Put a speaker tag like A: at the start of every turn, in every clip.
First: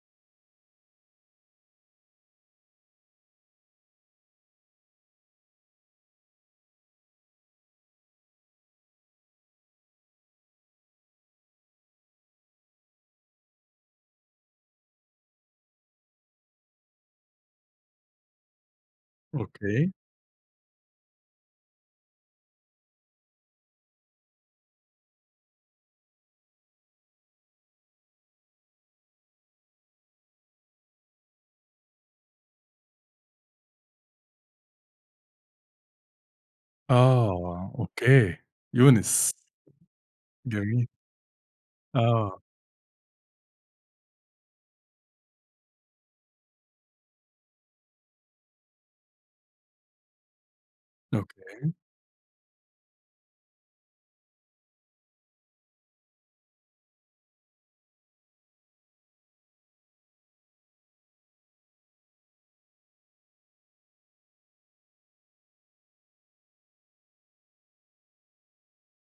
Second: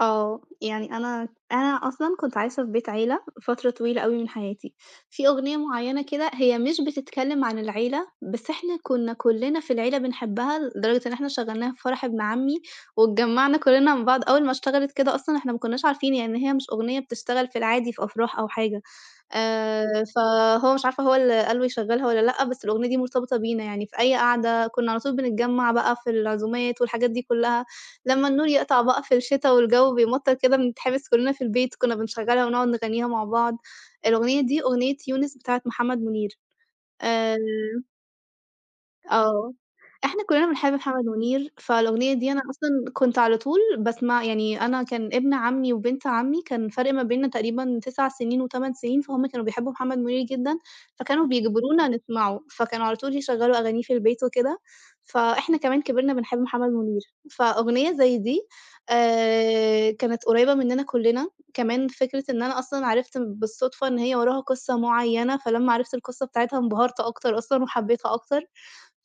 A: آه. يعني أنا أنا أصلًا كنت عايشة في بيت عيلة فترة طويلة أوي من حياتي. في أغنية معيّنة كده هي مش بتتكلّم عن العيلة، بس إحنا كُنّا كُلّنا في العيلة بنحبّها لدرجة إن إحنا شغّلناها في فرح ابن عمّي، واتجمّعنا كُلّنا مع بعض، أول ما اشتغلت كده أصلًا إحنا ما كُنّاش عارفين يعني هي مش أغنية بتشتغل في العادي في أفراح أو حاجة،
B: أوكي.
A: آآ فهو مش عارفة هو اللي قال له يشغّلها والّا لأ، بس الأغنية دي مرتبطة بينا. يعني في أي قعدة كُنّا على طول بنتجمّع بقى في العزومات والحاجات دي كُلّها، لمّا النور يقطع بقى في الشتا والجَو بيمطَّر كده بنتحبس كُلّنا في البيت، كُنّا بنشغّلها ونقعد نغنّيها مع بعض. الأغنية دي، أغنية يونس بتاعة محمد مُنير. آآ
B: آه أوكي. يونس.
A: آه. إحنا كُلّنا بنحب
B: جميل.
A: محمد مُنير، فالأغنية دي
B: آه.
A: أنا أصلًا كنت على طول باسمع يعني أنا كان ابن عمي، وبنت عمي كان فرق ما بيننا تقريبًا 9 سنين و8 سنين، فهُم كانوا بيحبوا محمد مُنير جدًا، فكانوا
B: أوكي.
A: بيجبرونا نسمعه، فكانوا على طول يشغَّلوا أغانيه في البيت وكده، فإحنا كمان كبرنا بنحب محمد مُنير. فأغنية زي دي آآ كانت قريّبة مننا كُلّنا، كمان فكرة إن أنا أصلًا عرفت بالصُدفة إن هي وراها قصة معيّنة، فلما عرفت القصة بتاعتها انبهرت أكتر أصلًا وحبيتها أكتر.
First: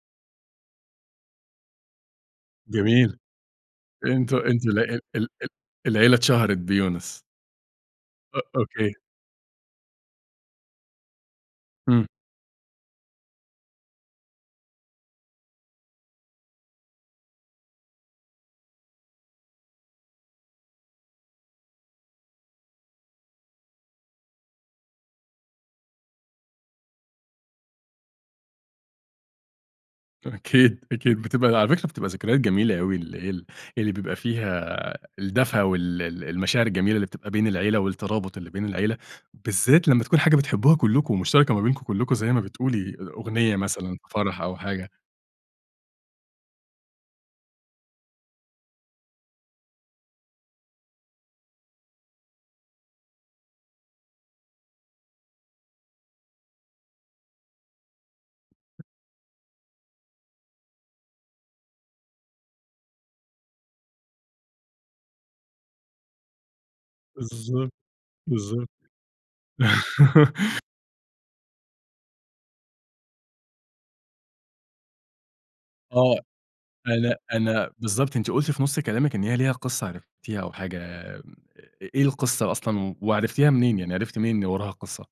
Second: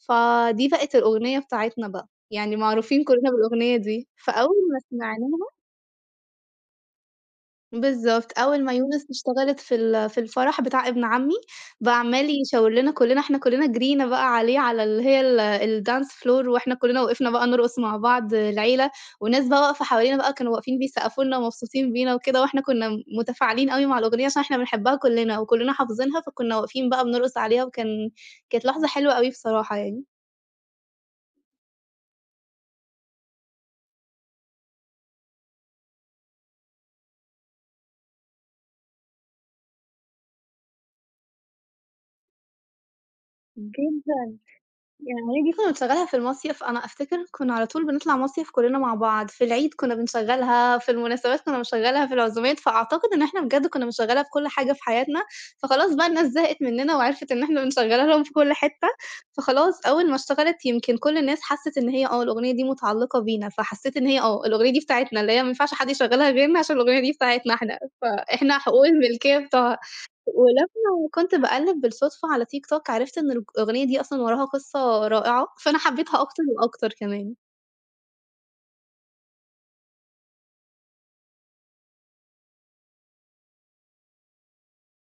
A: فدي بقت الأغنية بتاعتنا بقى، يعني معروفين
B: جميل.
A: كُلّنا بالأغنية دي
B: أنتم
A: فأول
B: أنتم ل
A: ما
B: ال ال ال
A: سمعناها
B: العيلة اتشهرت بيونس.
A: بالضبط.
B: أ
A: أول ما
B: أوكي.
A: يونس اشتغلت في ال في الفَرَح بتاع ابن عمّي، بقى
B: إمم.
A: عمَال يشاور لنا كُلّنا، إحنا كُلّنا جرّينا بقى عليه على اللي هي ال الdance floor وإحنا كُلّنا وقفنا بقى نرقُص مع بعض العيلة والناس بقى واقفة حوالينا بقى كانوا واقفين بيسقّفوا لنا ومبسوطين بينا وكده، وإحنا كُنّا م مُتفاعلين أوي مع الأغنية عشان إحنا بنحبّها كُلّنا وكُلّنا حافظينها، فكُنّا واقفين بقى بنرقُص عليها وكان كانت لحظة حلوة أوي بصراحة يعني.
B: أكيد، أكيد. بتبقى على فكرة بتبقى ذكريات جميلة أوي ال ال اللي بيبقى فيها الدفى وال ال المشاعر الجميلة اللي بتبقى بين العيلة والترابُط اللي بين العيلة، بالذات لمّا تكون حاجة بتحبّوها كلكم، مشتركة ما بينكم كلكم زي ما بتقولي، أ أغنية مثلًا
A: جدًا.
B: فَرَح أو حاجة.
A: يعني دي كُنّا بنشغّلها في المصيف. أنا أفتكر كُنّا على طول بنطلَع مصيف كُلّنا مع بعض. في العيد كُنّا بنشغّلها، في المناسبات كُنّا بنشغّلها، في العزومات، فأعتقد إن إحنا بجد كُنّا بنشغّلها في كل حاجة في حياتنا، فخلاص بقى الناس زهقت منّنا وعرفت إن إحنا بنشغّلها لهم في كل حتّة، فخلاص أول ما اشتغلت يمكن كل الناس حسِّت إن هي آه الأغنية دي مُتعلِّقة بينا، فحسّيت إن هي آه. الأغنية دي بتاعتنا، اللي هي ما ينفعش حد يشغّلها غيرنا عشان الأغنية دي بتاعتنا
B: بالضبط.
A: إحنا، فإحنا
B: بالضبط.
A: حقوق الملكية بتوعها. ولمّا كنت باقلِّب بالصُدفة على تيك توك، عرفت إن الأغنية دي أصلًا وراها قصة رائعة، فأنا
B: آه.
A: حبّيتها أكتر وأكتر
B: أنا
A: كمان.
B: أنا بالضبط. أنتِ قُلتِ في نُص كلامِك إن هي ليها قصة عرفتيها أو حاجة م إيه القصة أصلًا وعرفتيها منين؟ يعني عرفتِ منين إن وراها قصة؟